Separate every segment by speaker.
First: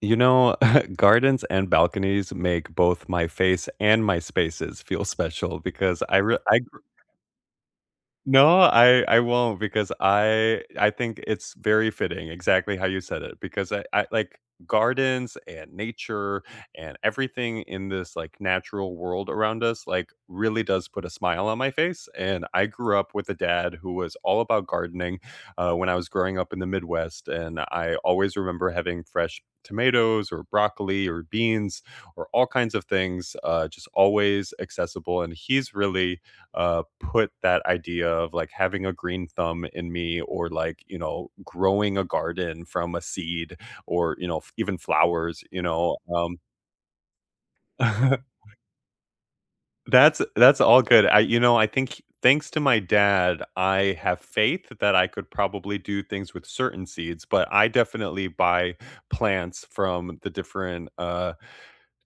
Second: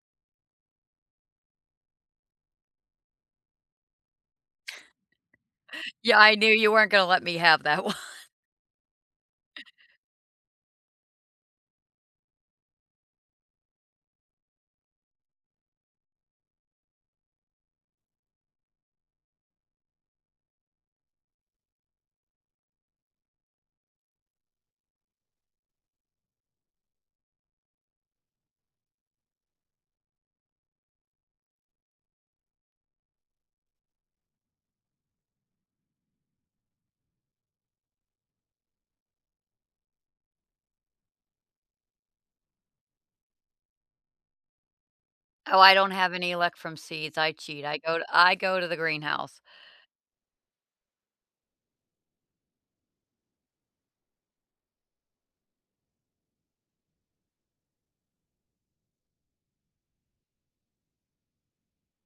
Speaker 1: You know, gardens and balconies make both my face and my spaces feel special, because I
Speaker 2: Yeah, I
Speaker 1: re
Speaker 2: knew
Speaker 1: I
Speaker 2: you
Speaker 1: grew
Speaker 2: weren't gonna let me have that one.
Speaker 1: No, I I won't, because I I think it's very fitting, exactly how you said it, because I I like, gardens, and nature, and everything in this, like, natural world around us, like, really does put a smile on my face, and I grew up with a dad who was all about gardening, uh, when I was growing up in the Midwest, and I always remember having fresh tomatoes, or broccoli or beans, or all kinds of things, uh, just always accessible, and he's really, uh, put that idea of, like, having a green thumb in me, or like, you know, growing a garden from a seed, or, you know, f even flowers,
Speaker 2: Oh,
Speaker 1: you
Speaker 2: I don't
Speaker 1: know,
Speaker 2: have any
Speaker 1: um
Speaker 2: luck from seeds, I cheat, I go I go to the greenhouse.
Speaker 1: That's that's all good, I you know, I think thanks to my dad, I have faith that I could probably do things with certain seeds, but I definitely buy plants from the different, uh,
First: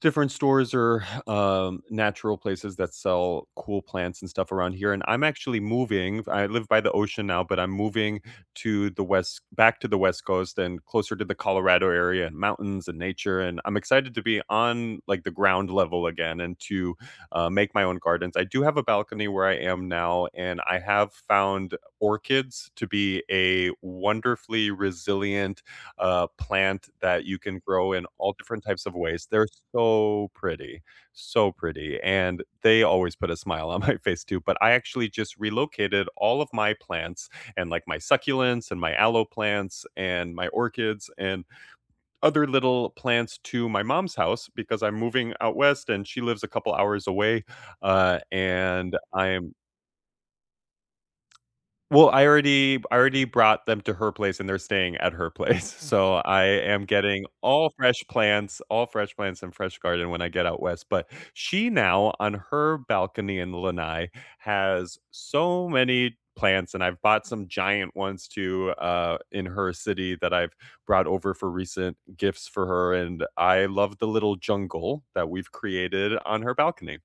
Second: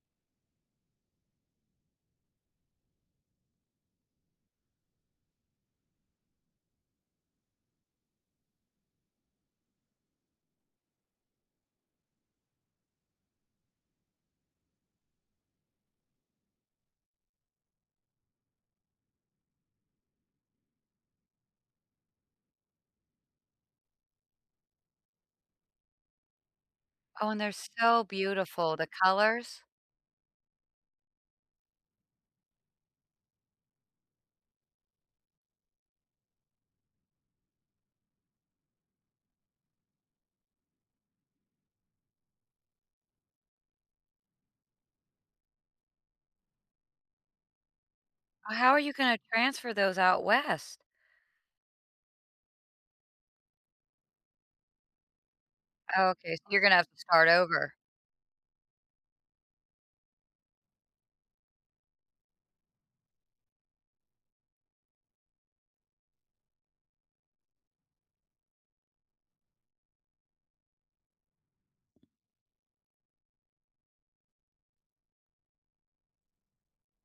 Speaker 1: different stores or, um, natural places that sell cool plants and stuff around here, and I'm actually moving, I live by the ocean now, but I'm moving to the west back to the West Coast, and closer to the Colorado area, and mountains and nature, and I'm excited to be on, like, the ground level again, and to, uh, make my own gardens, I do have a balcony where I am now, and I have found orchids to be a wonderfully resilient, uh, plant that
Speaker 2: Oh,
Speaker 1: you
Speaker 2: and they're
Speaker 1: can grow in
Speaker 2: so
Speaker 1: all different
Speaker 2: beautiful,
Speaker 1: types
Speaker 2: the
Speaker 1: of ways, they're
Speaker 2: colors.
Speaker 1: so pretty, so pretty, and they always put a smile on my face too, but I actually just relocated all of my plants, and, like, my succulents, and my aloe plants, and my orchids, and other little plants to my mom's house, because I'm moving out west, and she lives a couple hours away, uh,
Speaker 2: How are you
Speaker 1: and
Speaker 2: gonna
Speaker 1: I'm
Speaker 2: transfer those out west?
Speaker 1: Well, I already b I already brought them to her place, and they're staying at her place,
Speaker 2: Oh
Speaker 1: so
Speaker 2: okay so
Speaker 1: I
Speaker 2: you're gonna
Speaker 1: am
Speaker 2: have to
Speaker 1: getting
Speaker 2: start
Speaker 1: all
Speaker 2: over.
Speaker 1: fresh plants, all fresh plants and fresh garden when I get out west, but she now, on her balcony in Lenai, has so many plants, and I've bought some giant ones too, uh, in her city that I've brought over for recent gifts for her, and I love the little jungle that we've created on her balcony.